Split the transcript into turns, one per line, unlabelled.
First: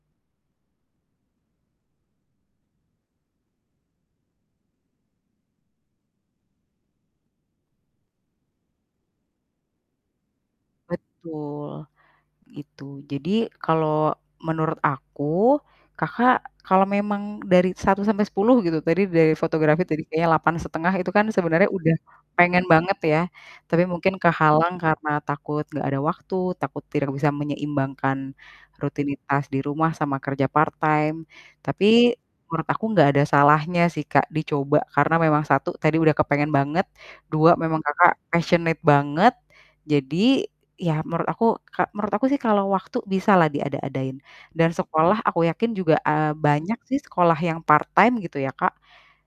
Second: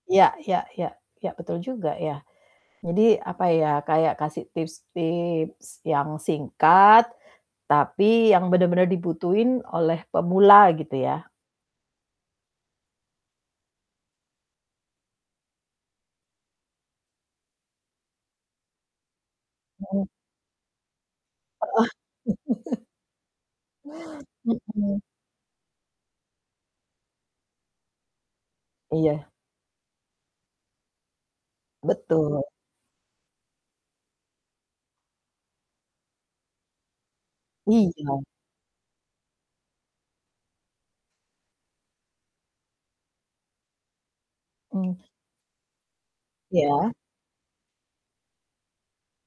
Ya ya ya, ya betul juga ya, jadi apa ya, kayak kasih tips-tips yang singkat, tapi yang benar-benar dibutuhin oleh pemula gitu ya.
Betul, itu. Jadi kalau menurut aku, Kakak kalau memang dari 1-10 gitu, tadi dari fotografi tadi
Mhm.
kayaknya 8,5 itu kan sebenarnya,
Heeh.
udah pengen banget ya. Tapi mungkin kehalang
Mhm.
karena takut nggak ada waktu, takut tidak bisa menyeimbangkan
Iya.
rutinitas di rumah sama kerja part time. Tapi,
Betul.
menurut aku gak ada salahnya sih Kak, dicoba. Karena memang 1, tadi udah kepengen banget. 2, memang Kakak
Iya.
passionate banget. Jadi, ya menurut aku ka menurut aku sih kalau waktu, bisa lah diada-adain. Dan
Mmm.
sekolah, aku yakin juga, eee, banyak
Iya.
sih sekolah yang part time. gitu ya Kak.